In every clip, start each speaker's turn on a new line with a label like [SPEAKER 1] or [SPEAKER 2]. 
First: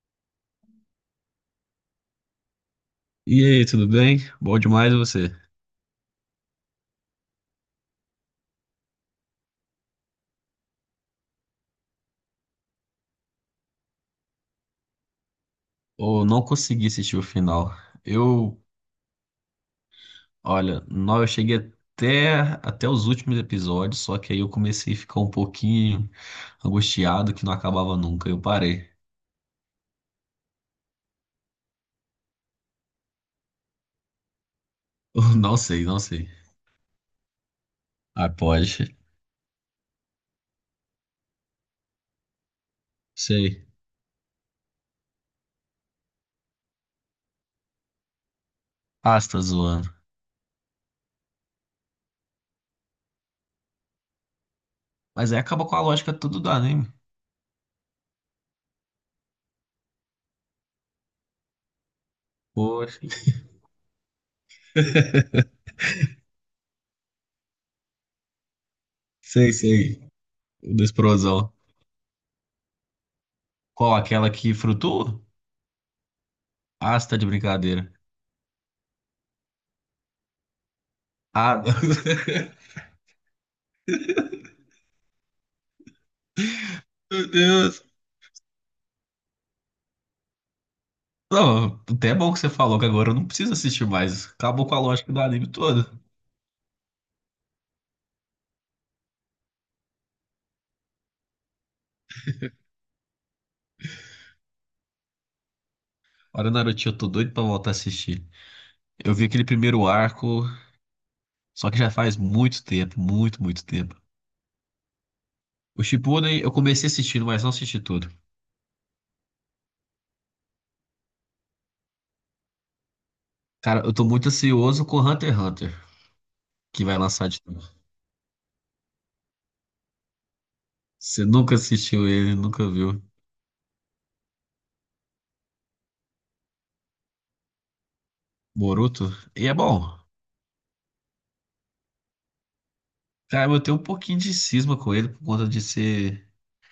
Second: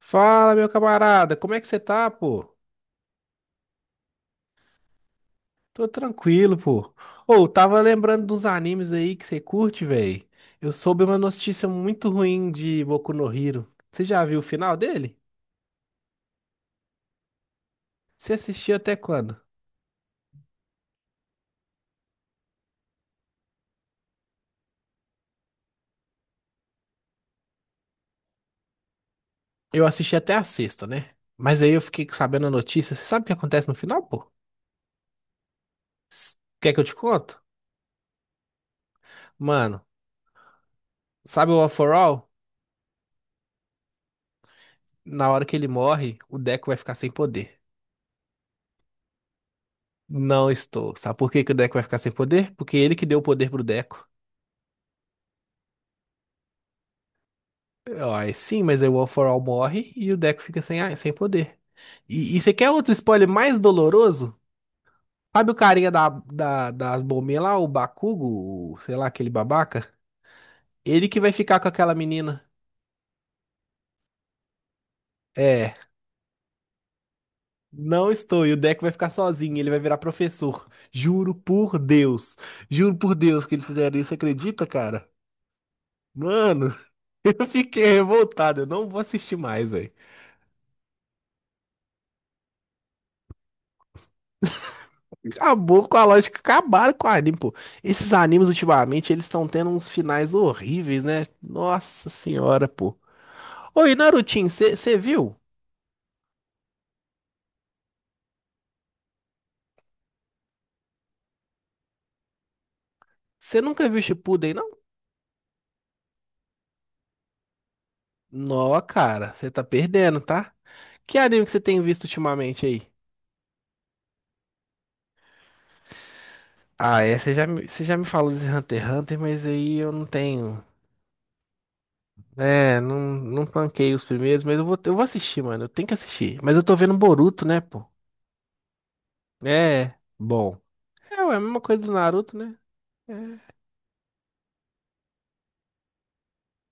[SPEAKER 1] Fala, meu camarada, como é que você tá, pô?
[SPEAKER 2] E aí, tudo bem? Bom demais você?
[SPEAKER 1] Tô tranquilo, pô. Ô, tava lembrando dos animes aí que você curte, velho. Eu soube uma notícia muito ruim de Boku no Hero. Você já viu o final dele?
[SPEAKER 2] Ou não consegui assistir o final.
[SPEAKER 1] Você
[SPEAKER 2] Eu,
[SPEAKER 1] assistiu até quando?
[SPEAKER 2] olha, não, eu cheguei até, até os últimos episódios, só que aí eu comecei a ficar um pouquinho angustiado que não acabava nunca. Eu parei.
[SPEAKER 1] Eu assisti até a sexta, né? Mas aí eu fiquei sabendo a notícia. Você sabe o que acontece no final, pô?
[SPEAKER 2] Eu Não sei, não sei.
[SPEAKER 1] Quer que eu te conto?
[SPEAKER 2] Ah, pode.
[SPEAKER 1] Mano, sabe o One For All?
[SPEAKER 2] Sei.
[SPEAKER 1] Na hora que ele morre, o Deco vai ficar sem poder.
[SPEAKER 2] Ah, você tá zoando.
[SPEAKER 1] Não estou. Sabe por que que o Deco vai ficar sem poder? Porque ele que deu o poder pro Deco.
[SPEAKER 2] Mas aí acaba com a lógica tudo do anime.
[SPEAKER 1] Ó, é sim, mas aí o All for All morre e o Deco fica sem, sem poder. E você quer outro
[SPEAKER 2] Poxa.
[SPEAKER 1] spoiler mais doloroso? Sabe o carinha das bombinhas lá, o Bakugo, sei lá, aquele
[SPEAKER 2] Sei,
[SPEAKER 1] babaca?
[SPEAKER 2] sei. O da
[SPEAKER 1] Ele que vai
[SPEAKER 2] explosão.
[SPEAKER 1] ficar com aquela menina.
[SPEAKER 2] Qual? Aquela que frutua?
[SPEAKER 1] É,
[SPEAKER 2] Ah, você tá de brincadeira.
[SPEAKER 1] não estou. E o Deco vai ficar sozinho, ele vai virar professor. Juro
[SPEAKER 2] Ah,
[SPEAKER 1] por Deus. Juro por Deus que eles fizeram isso, você acredita, cara? Mano,
[SPEAKER 2] Meu
[SPEAKER 1] eu
[SPEAKER 2] Deus.
[SPEAKER 1] fiquei revoltado, eu não vou assistir mais, velho.
[SPEAKER 2] Não, até é bom que você falou que agora eu não preciso assistir mais. Acabou com a lógica do anime
[SPEAKER 1] Acabou com
[SPEAKER 2] todo.
[SPEAKER 1] a lógica, acabaram com o anime, pô. Esses animes ultimamente, eles estão tendo uns finais horríveis, né? Nossa senhora, pô. Oi, Narutinho, você viu?
[SPEAKER 2] Olha, Naruto, eu tô doido pra voltar a assistir. Eu vi aquele primeiro arco, só que já faz muito tempo, muito,
[SPEAKER 1] Você
[SPEAKER 2] muito
[SPEAKER 1] nunca
[SPEAKER 2] tempo.
[SPEAKER 1] viu Shippuden, não?
[SPEAKER 2] O Shippuden eu comecei assistindo, mas não assisti tudo.
[SPEAKER 1] Nó, cara, você tá perdendo, tá? Que anime que você tem visto ultimamente aí?
[SPEAKER 2] Cara, eu tô muito ansioso com Hunter x Hunter, que vai
[SPEAKER 1] Ah, é,
[SPEAKER 2] lançar
[SPEAKER 1] você
[SPEAKER 2] de
[SPEAKER 1] já,
[SPEAKER 2] novo.
[SPEAKER 1] você já me falou desse Hunter x Hunter, mas aí eu não tenho.
[SPEAKER 2] Você nunca assistiu ele, nunca
[SPEAKER 1] É, não,
[SPEAKER 2] viu.
[SPEAKER 1] não tanquei os primeiros, mas eu vou assistir, mano. Eu tenho que assistir. Mas eu tô vendo Boruto, né, pô?
[SPEAKER 2] Boruto, e é
[SPEAKER 1] É,
[SPEAKER 2] bom.
[SPEAKER 1] bom. É, ué, a mesma coisa do Naruto, né? É.
[SPEAKER 2] Cara, eu tenho um pouquinho de cisma com ele por conta de ser,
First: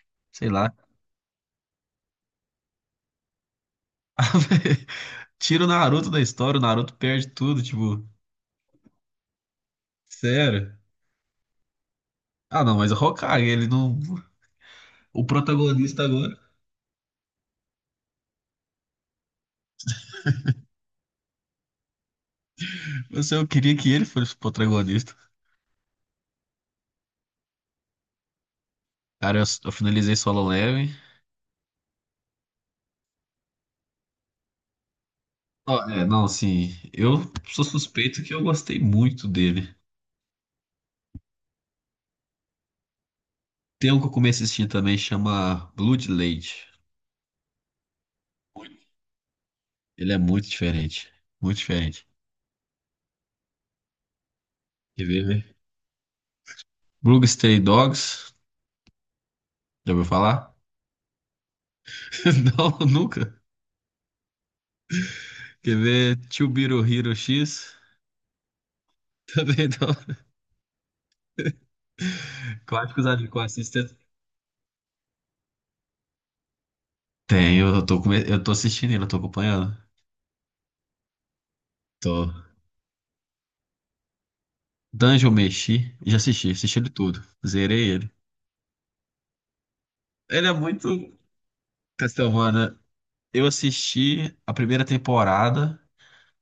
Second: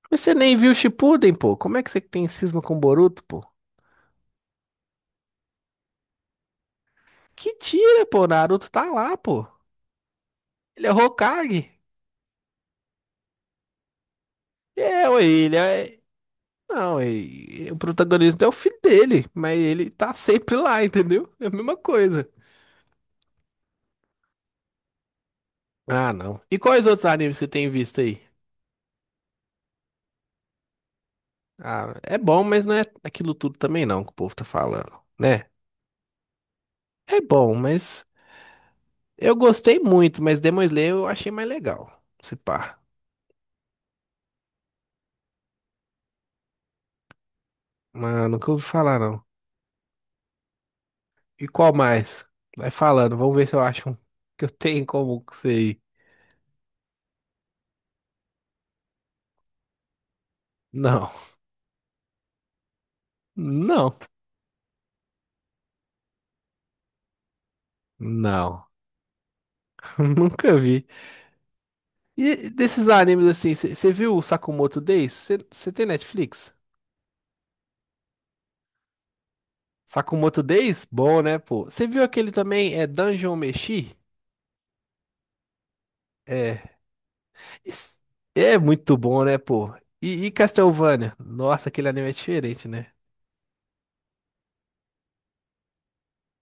[SPEAKER 1] Mas você
[SPEAKER 2] sei
[SPEAKER 1] nem viu
[SPEAKER 2] lá.
[SPEAKER 1] o Shippuden, pô. Como é que você tem cisma com o Boruto, pô?
[SPEAKER 2] Tira o Naruto da história, o Naruto perde
[SPEAKER 1] Que
[SPEAKER 2] tudo,
[SPEAKER 1] tira,
[SPEAKER 2] tipo,
[SPEAKER 1] pô. O Naruto tá lá, pô.
[SPEAKER 2] sério.
[SPEAKER 1] Ele é Hokage.
[SPEAKER 2] Ah, não, mas o Hokage, ele não.
[SPEAKER 1] É, ué,
[SPEAKER 2] O
[SPEAKER 1] ele é...
[SPEAKER 2] protagonista agora.
[SPEAKER 1] Não, o protagonista é o filho dele, mas ele tá sempre lá, entendeu? É a mesma coisa.
[SPEAKER 2] Mas eu queria que ele fosse o protagonista.
[SPEAKER 1] Ah, não. E quais outros animes você tem visto aí?
[SPEAKER 2] Cara, eu finalizei Solo Leveling.
[SPEAKER 1] Ah, é bom, mas não é aquilo tudo também não que o povo tá falando, né?
[SPEAKER 2] Ó, é, não, assim, eu
[SPEAKER 1] É bom,
[SPEAKER 2] sou
[SPEAKER 1] mas
[SPEAKER 2] suspeito que eu gostei muito
[SPEAKER 1] eu
[SPEAKER 2] dele.
[SPEAKER 1] gostei muito, mas Demon Slayer eu achei mais legal. Se pá.
[SPEAKER 2] Tem um que eu comecei a assistir também, chama Bloodlade.
[SPEAKER 1] Mano, nunca ouvi falar não.
[SPEAKER 2] Ele é muito diferente.
[SPEAKER 1] E
[SPEAKER 2] Muito
[SPEAKER 1] qual
[SPEAKER 2] diferente.
[SPEAKER 1] mais? Vai falando, vamos ver se eu acho um que eu tenho
[SPEAKER 2] Quer
[SPEAKER 1] como
[SPEAKER 2] ver?
[SPEAKER 1] que
[SPEAKER 2] ver?
[SPEAKER 1] sei.
[SPEAKER 2] Blue Stray Dogs. Já ouviu falar?
[SPEAKER 1] Não,
[SPEAKER 2] Não, nunca.
[SPEAKER 1] não,
[SPEAKER 2] Quer ver? Chubiro Hero X.
[SPEAKER 1] não.
[SPEAKER 2] Também não.
[SPEAKER 1] Nunca vi. E desses
[SPEAKER 2] Quase que os
[SPEAKER 1] animes
[SPEAKER 2] amigos
[SPEAKER 1] assim,
[SPEAKER 2] assistem.
[SPEAKER 1] você viu o Sakamoto Days? Você tem Netflix?
[SPEAKER 2] Tem, eu tô assistindo ele, eu tô acompanhando.
[SPEAKER 1] Sakamoto Days? Bom, né, pô? Você viu
[SPEAKER 2] Tô.
[SPEAKER 1] aquele também, é Dungeon Meshi?
[SPEAKER 2] Dungeon Meshi, já assisti,
[SPEAKER 1] É.
[SPEAKER 2] assisti ele tudo. Zerei
[SPEAKER 1] Isso
[SPEAKER 2] ele.
[SPEAKER 1] é muito bom, né, pô? E
[SPEAKER 2] Ele é muito
[SPEAKER 1] Castlevania? Nossa, aquele anime é diferente,
[SPEAKER 2] Castlevania.
[SPEAKER 1] né?
[SPEAKER 2] Eu assisti a primeira temporada,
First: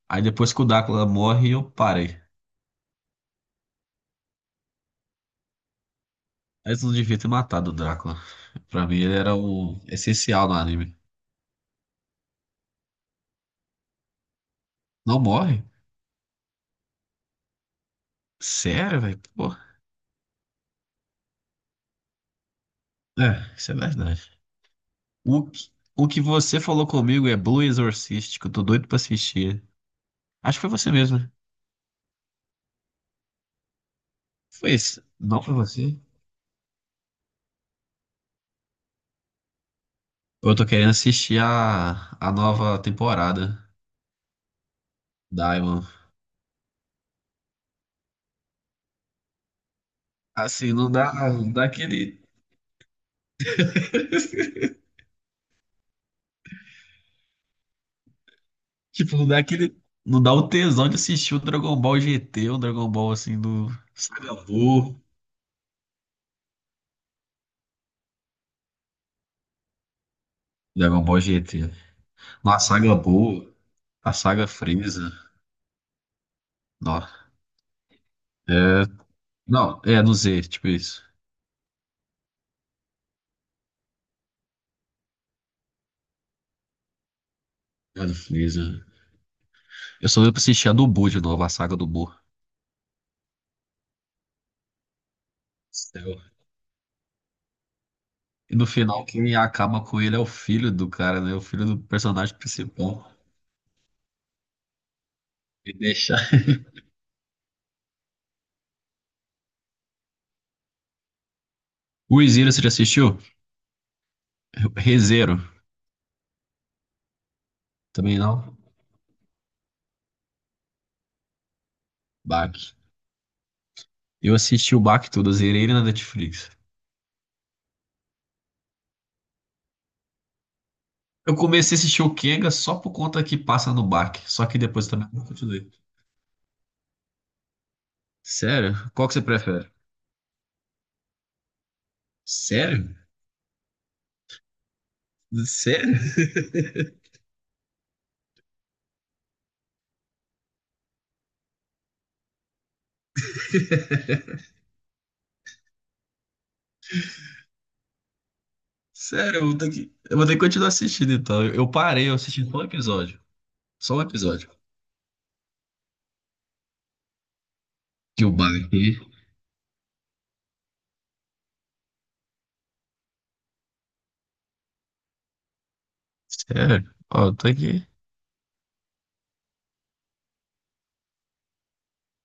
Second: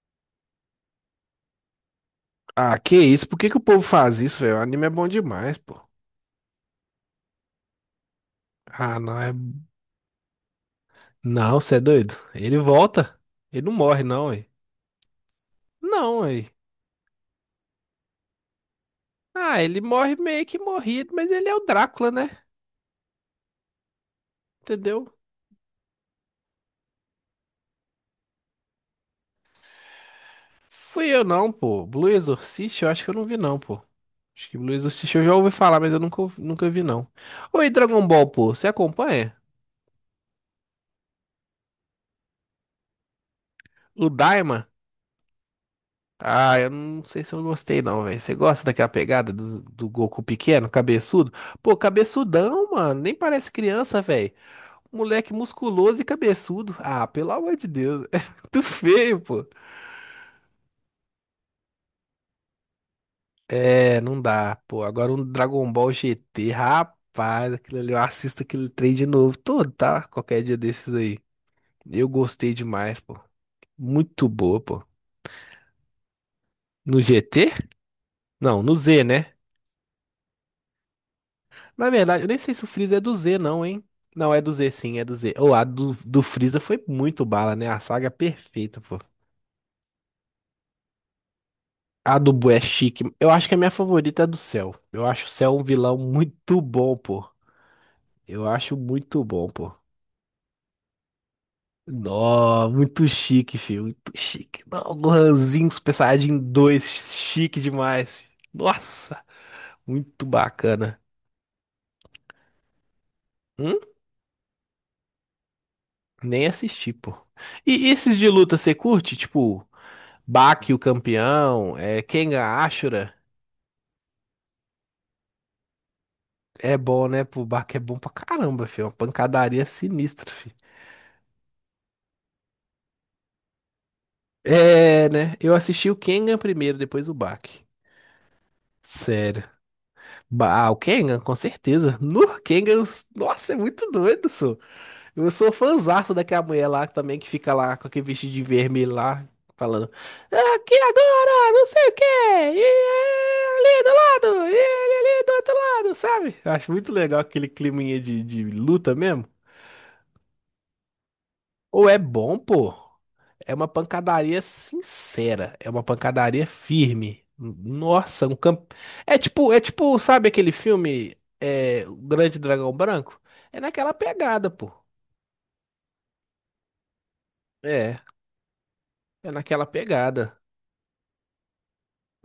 [SPEAKER 2] aí depois que o Drácula morre, eu parei.
[SPEAKER 1] Ah, que isso? Por que que o povo faz isso, velho? O anime é bom demais, pô.
[SPEAKER 2] Eles não devia ter matado o Drácula. Pra mim,
[SPEAKER 1] Ah,
[SPEAKER 2] ele
[SPEAKER 1] não, é
[SPEAKER 2] era o essencial no anime.
[SPEAKER 1] Não, você é doido. Ele volta. Ele não morre, não, aí.
[SPEAKER 2] Não morre?
[SPEAKER 1] Não, aí.
[SPEAKER 2] Sério, velho? Pô.
[SPEAKER 1] Ah, ele morre meio que morrido, mas ele é o Drácula, né?
[SPEAKER 2] É, isso é verdade.
[SPEAKER 1] Entendeu?
[SPEAKER 2] O que você falou comigo é Blue Exorcist, que eu tô doido pra assistir. Acho que foi você
[SPEAKER 1] Fui
[SPEAKER 2] mesmo,
[SPEAKER 1] eu
[SPEAKER 2] né?
[SPEAKER 1] não, pô. Blue Exorcist, eu acho que eu não vi, não, pô. Acho que
[SPEAKER 2] Foi
[SPEAKER 1] Blue
[SPEAKER 2] isso.
[SPEAKER 1] Exorcist eu já
[SPEAKER 2] Não
[SPEAKER 1] ouvi
[SPEAKER 2] foi
[SPEAKER 1] falar, mas
[SPEAKER 2] você?
[SPEAKER 1] eu nunca, nunca vi, não. Oi, Dragon Ball, pô. Você acompanha?
[SPEAKER 2] Eu tô querendo assistir a nova temporada
[SPEAKER 1] O Daima?
[SPEAKER 2] da Diamond.
[SPEAKER 1] Ah, eu não sei se eu gostei, não, velho. Você gosta daquela pegada do Goku pequeno,
[SPEAKER 2] Assim, não dá,
[SPEAKER 1] cabeçudo?
[SPEAKER 2] não dá
[SPEAKER 1] Pô,
[SPEAKER 2] aquele.
[SPEAKER 1] cabeçudão, mano. Nem parece criança, velho. Moleque musculoso e cabeçudo. Ah, pelo amor de Deus. É muito
[SPEAKER 2] Tipo,
[SPEAKER 1] feio,
[SPEAKER 2] não dá
[SPEAKER 1] pô.
[SPEAKER 2] aquele. Não dá o tesão de assistir o Dragon Ball GT, o Dragon Ball assim do.
[SPEAKER 1] É, não
[SPEAKER 2] Saga
[SPEAKER 1] dá, pô.
[SPEAKER 2] Buu.
[SPEAKER 1] Agora um Dragon Ball GT, rapaz, aquilo ali, eu assisto aquele trem de novo. Todo, tá? Qualquer dia desses
[SPEAKER 2] Dragon
[SPEAKER 1] aí.
[SPEAKER 2] Ball GT.
[SPEAKER 1] Eu gostei
[SPEAKER 2] Na saga
[SPEAKER 1] demais, pô.
[SPEAKER 2] Buu, a
[SPEAKER 1] Muito
[SPEAKER 2] saga
[SPEAKER 1] boa, pô.
[SPEAKER 2] Freeza.
[SPEAKER 1] No
[SPEAKER 2] Não,
[SPEAKER 1] GT? Não, no
[SPEAKER 2] é,
[SPEAKER 1] Z, né?
[SPEAKER 2] não, é no Z, tipo isso.
[SPEAKER 1] Na verdade, eu nem sei se o Freeza é do Z, não, hein? Não, é do Z, sim, é do Z. Ou a do Freeza foi muito bala, né? A
[SPEAKER 2] É
[SPEAKER 1] saga é
[SPEAKER 2] do
[SPEAKER 1] perfeita,
[SPEAKER 2] Freeza.
[SPEAKER 1] pô.
[SPEAKER 2] Eu só deu pra assistir a do Buu de novo, a saga do Buu.
[SPEAKER 1] A do Boo é chique. Eu acho que é a minha favorita é a do Cell. Eu acho o Cell um vilão
[SPEAKER 2] Céu.
[SPEAKER 1] muito bom, pô. Eu
[SPEAKER 2] E no
[SPEAKER 1] acho
[SPEAKER 2] final,
[SPEAKER 1] muito
[SPEAKER 2] quem
[SPEAKER 1] bom, pô.
[SPEAKER 2] acaba com ele é o filho do cara, né? O filho do personagem
[SPEAKER 1] Nó, muito
[SPEAKER 2] principal.
[SPEAKER 1] chique, filho. Muito chique. Não, Gohanzinho,
[SPEAKER 2] E
[SPEAKER 1] Super
[SPEAKER 2] deixa.
[SPEAKER 1] Saiyajin 2, chique demais. Nossa, muito bacana.
[SPEAKER 2] O Zero, você já assistiu?
[SPEAKER 1] Hum?
[SPEAKER 2] Rezero.
[SPEAKER 1] Nem assisti, pô. E esses
[SPEAKER 2] Também
[SPEAKER 1] de luta
[SPEAKER 2] não?
[SPEAKER 1] você curte? Tipo, Baki, o campeão, é, Kengan
[SPEAKER 2] Bach.
[SPEAKER 1] Ashura.
[SPEAKER 2] Eu assisti o Bach todo, eu zerei ele na Netflix.
[SPEAKER 1] É bom, né? Pô, Baki é bom pra caramba, filho. É uma pancadaria sinistra, filho.
[SPEAKER 2] Eu comecei a assistir o Kenga só por conta que passa no Bach. Só que depois
[SPEAKER 1] É,
[SPEAKER 2] também não
[SPEAKER 1] né? Eu
[SPEAKER 2] continuei.
[SPEAKER 1] assisti o Kengan primeiro, depois o Baki.
[SPEAKER 2] Sério? Qual que você
[SPEAKER 1] Sério.
[SPEAKER 2] prefere?
[SPEAKER 1] Ah, o Kengan, com certeza. No Kengan,
[SPEAKER 2] Sério?
[SPEAKER 1] nossa, é muito doido, sou. Eu sou
[SPEAKER 2] Sério?
[SPEAKER 1] fãzaço daquela mulher lá também que fica lá com aquele vestido de vermelho lá, falando. Aqui agora, não sei o quê. E é ali do lado, e ali do outro lado, sabe? Acho muito legal aquele climinha de luta mesmo.
[SPEAKER 2] Sério, eu vou ter que, eu vou ter que continuar assistindo então. Eu
[SPEAKER 1] Ou é
[SPEAKER 2] parei, eu
[SPEAKER 1] bom,
[SPEAKER 2] assisti só um
[SPEAKER 1] pô.
[SPEAKER 2] episódio.
[SPEAKER 1] É uma
[SPEAKER 2] Só um
[SPEAKER 1] pancadaria
[SPEAKER 2] episódio.
[SPEAKER 1] sincera, é uma pancadaria firme.
[SPEAKER 2] Que
[SPEAKER 1] Nossa,
[SPEAKER 2] o
[SPEAKER 1] um campo.
[SPEAKER 2] Bach.
[SPEAKER 1] É tipo, sabe aquele filme é, O Grande Dragão Branco? É naquela pegada, pô.
[SPEAKER 2] Sério? Ó, eu tô aqui.
[SPEAKER 1] É, é naquela pegada.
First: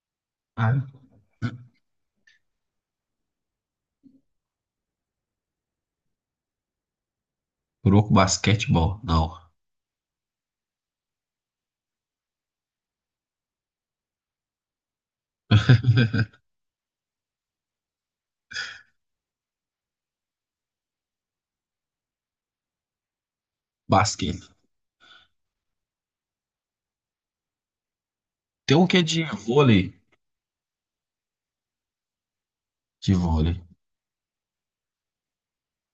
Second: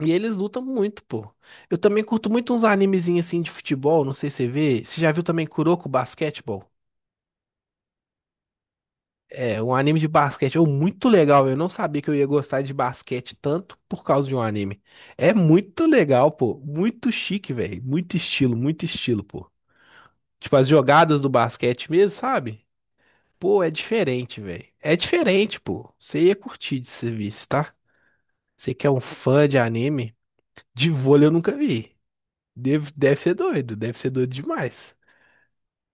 [SPEAKER 1] E eles lutam
[SPEAKER 2] Ah.
[SPEAKER 1] muito, pô. Eu também curto muito uns animezinhos assim de futebol, não sei se você vê. Você já viu também Kuroko Basketball?
[SPEAKER 2] Kuroko Basquetebol. Não.
[SPEAKER 1] É um anime de basquete, ou muito legal. Eu não sabia que eu ia gostar de basquete tanto por causa de um anime. É muito legal, pô. Muito chique, velho. Muito estilo, pô. Tipo, as jogadas do basquete mesmo, sabe? Pô, é diferente,
[SPEAKER 2] Basquete.
[SPEAKER 1] velho. É diferente, pô. Você ia curtir de serviço, tá? Você
[SPEAKER 2] Tem um
[SPEAKER 1] que é
[SPEAKER 2] que
[SPEAKER 1] um
[SPEAKER 2] é de
[SPEAKER 1] fã de
[SPEAKER 2] vôlei.
[SPEAKER 1] anime, de vôlei eu nunca vi. Deve,
[SPEAKER 2] De
[SPEAKER 1] deve ser
[SPEAKER 2] vôlei.
[SPEAKER 1] doido, deve ser doido demais.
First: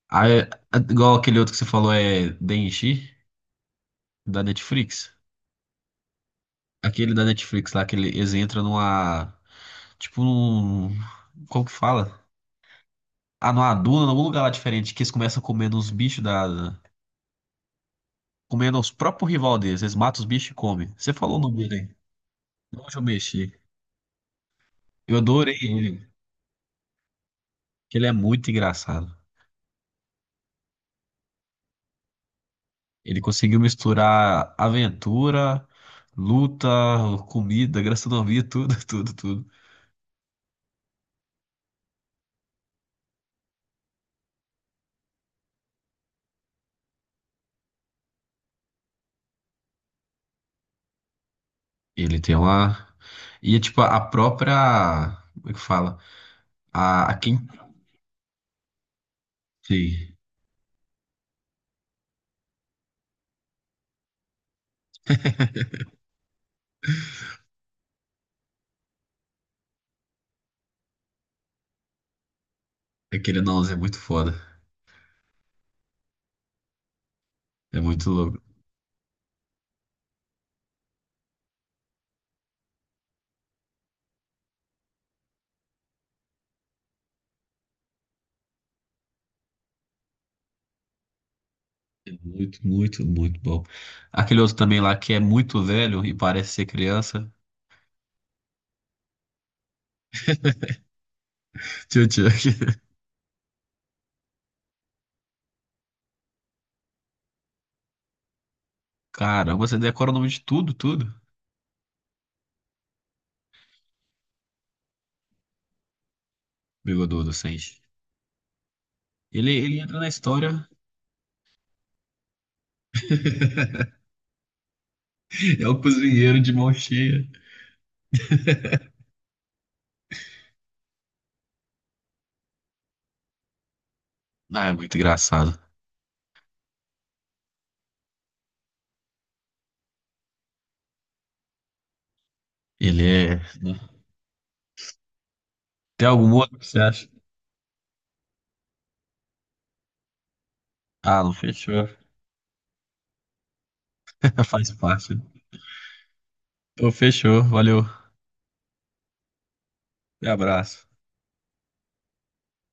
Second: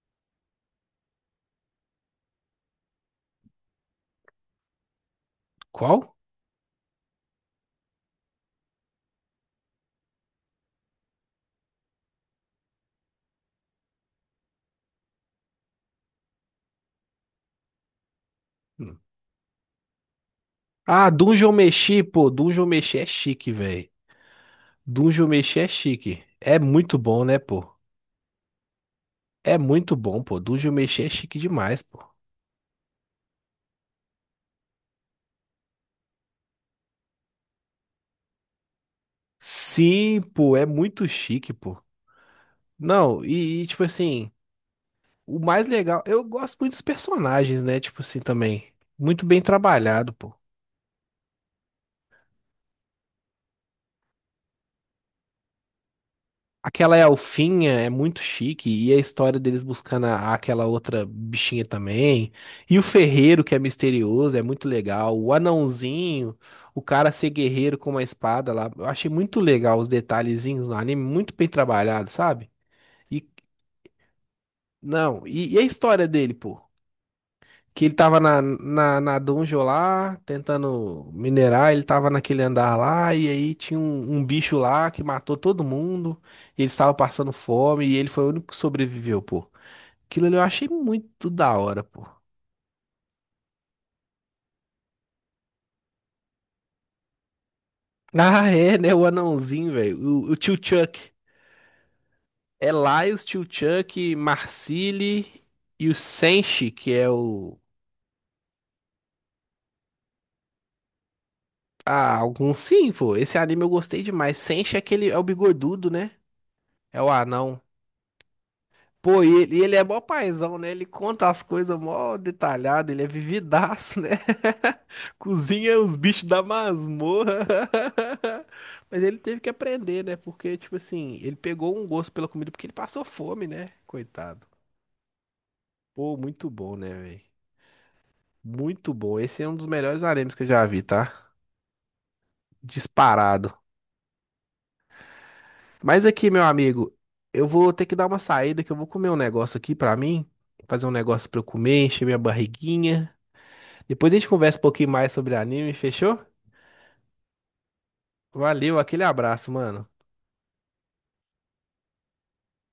[SPEAKER 2] Ah, é- a- igual aquele outro que você falou é Denji, da Netflix.
[SPEAKER 1] Qual?
[SPEAKER 2] Aquele da Netflix lá, que ele- eles entram numa. Tipo num. Como que fala? Ah, numa duna, num lugar lá diferente, que eles começam comendo os bichos Comendo os
[SPEAKER 1] Hum.
[SPEAKER 2] próprios rival deles. Eles matam os bichos e comem.
[SPEAKER 1] Ah,
[SPEAKER 2] Você falou o
[SPEAKER 1] Dungeon
[SPEAKER 2] nome dele
[SPEAKER 1] Meshi, pô. Dungeon
[SPEAKER 2] aí. Onde
[SPEAKER 1] Meshi
[SPEAKER 2] eu
[SPEAKER 1] é chique,
[SPEAKER 2] mexi.
[SPEAKER 1] velho.
[SPEAKER 2] Eu
[SPEAKER 1] Dungeon
[SPEAKER 2] adorei
[SPEAKER 1] Meshi é
[SPEAKER 2] ele.
[SPEAKER 1] chique. É muito bom, né, pô?
[SPEAKER 2] Que Ele é muito engraçado.
[SPEAKER 1] É muito bom, pô. Dungeon Meshi é chique demais, pô.
[SPEAKER 2] Ele conseguiu misturar aventura, luta, comida, gastronomia, tudo, tudo, tudo.
[SPEAKER 1] Sim, pô, é muito chique, pô. Não, e, tipo assim, o mais legal, eu gosto muito dos personagens, né? Tipo assim, também. Muito bem trabalhado, pô.
[SPEAKER 2] Ele tem uma. E é tipo a própria. Como é que fala?
[SPEAKER 1] Aquela
[SPEAKER 2] A quem.
[SPEAKER 1] elfinha é muito chique, e a história deles buscando
[SPEAKER 2] Sim.
[SPEAKER 1] aquela outra bichinha também. E o ferreiro, que é misterioso, é muito legal. O anãozinho, o cara ser guerreiro com uma espada lá. Eu achei muito legal os detalhezinhos no anime, muito bem trabalhado, sabe? E,
[SPEAKER 2] Aquele não é muito foda.
[SPEAKER 1] não, e a história dele, pô?
[SPEAKER 2] É
[SPEAKER 1] Que ele
[SPEAKER 2] muito
[SPEAKER 1] tava na,
[SPEAKER 2] louco.
[SPEAKER 1] na, na dungeon lá, tentando minerar, ele tava naquele andar lá, e aí tinha um bicho lá que matou todo mundo, e eles estavam passando fome, e ele foi o único que sobreviveu, pô. Aquilo ali eu achei muito da hora, pô.
[SPEAKER 2] É muito, muito, muito bom. Aquele outro também lá que é muito velho e parece ser criança.
[SPEAKER 1] Ah, é, né? O anãozinho, velho. O tio Chuck.
[SPEAKER 2] Tio
[SPEAKER 1] É
[SPEAKER 2] Chuck.
[SPEAKER 1] Laios, tio Chuck, Marcili e o Senshi, que é o.
[SPEAKER 2] Caramba, você decora o nome de tudo, tudo.
[SPEAKER 1] Ah, algum sim, pô. Esse anime eu gostei demais. Senshi é aquele. É o bigodudo, né? É o
[SPEAKER 2] Bigodudo,
[SPEAKER 1] anão.
[SPEAKER 2] Sente.
[SPEAKER 1] Pô, e
[SPEAKER 2] Ele,
[SPEAKER 1] ele, e ele
[SPEAKER 2] ele
[SPEAKER 1] é mó
[SPEAKER 2] entra na
[SPEAKER 1] paizão,
[SPEAKER 2] história.
[SPEAKER 1] né? Ele conta as coisas mó detalhado, ele é vividaço, né?
[SPEAKER 2] É
[SPEAKER 1] Cozinha
[SPEAKER 2] o
[SPEAKER 1] os bichos
[SPEAKER 2] cozinheiro
[SPEAKER 1] da
[SPEAKER 2] de mão cheia.
[SPEAKER 1] masmorra. Mas ele teve que aprender, né? Porque, tipo assim, ele pegou um gosto pela comida porque ele passou fome, né? Coitado.
[SPEAKER 2] Ah, é muito engraçado.
[SPEAKER 1] Pô, muito bom, né, velho? Muito bom. Esse é um dos melhores animes que eu já vi, tá?
[SPEAKER 2] Ele é.
[SPEAKER 1] Disparado.
[SPEAKER 2] Né?
[SPEAKER 1] Mas
[SPEAKER 2] Tem
[SPEAKER 1] aqui,
[SPEAKER 2] algum
[SPEAKER 1] meu
[SPEAKER 2] outro que você
[SPEAKER 1] amigo,
[SPEAKER 2] acha?
[SPEAKER 1] eu vou ter que dar uma saída que eu vou comer um negócio aqui pra mim. Fazer um
[SPEAKER 2] Ah,
[SPEAKER 1] negócio
[SPEAKER 2] não
[SPEAKER 1] pra eu comer,
[SPEAKER 2] fechou.
[SPEAKER 1] encher minha barriguinha. Depois a gente conversa um
[SPEAKER 2] Faz
[SPEAKER 1] pouquinho mais
[SPEAKER 2] parte.
[SPEAKER 1] sobre anime, fechou?
[SPEAKER 2] Pô, fechou. Valeu.
[SPEAKER 1] Valeu, aquele abraço, mano.
[SPEAKER 2] Um abraço.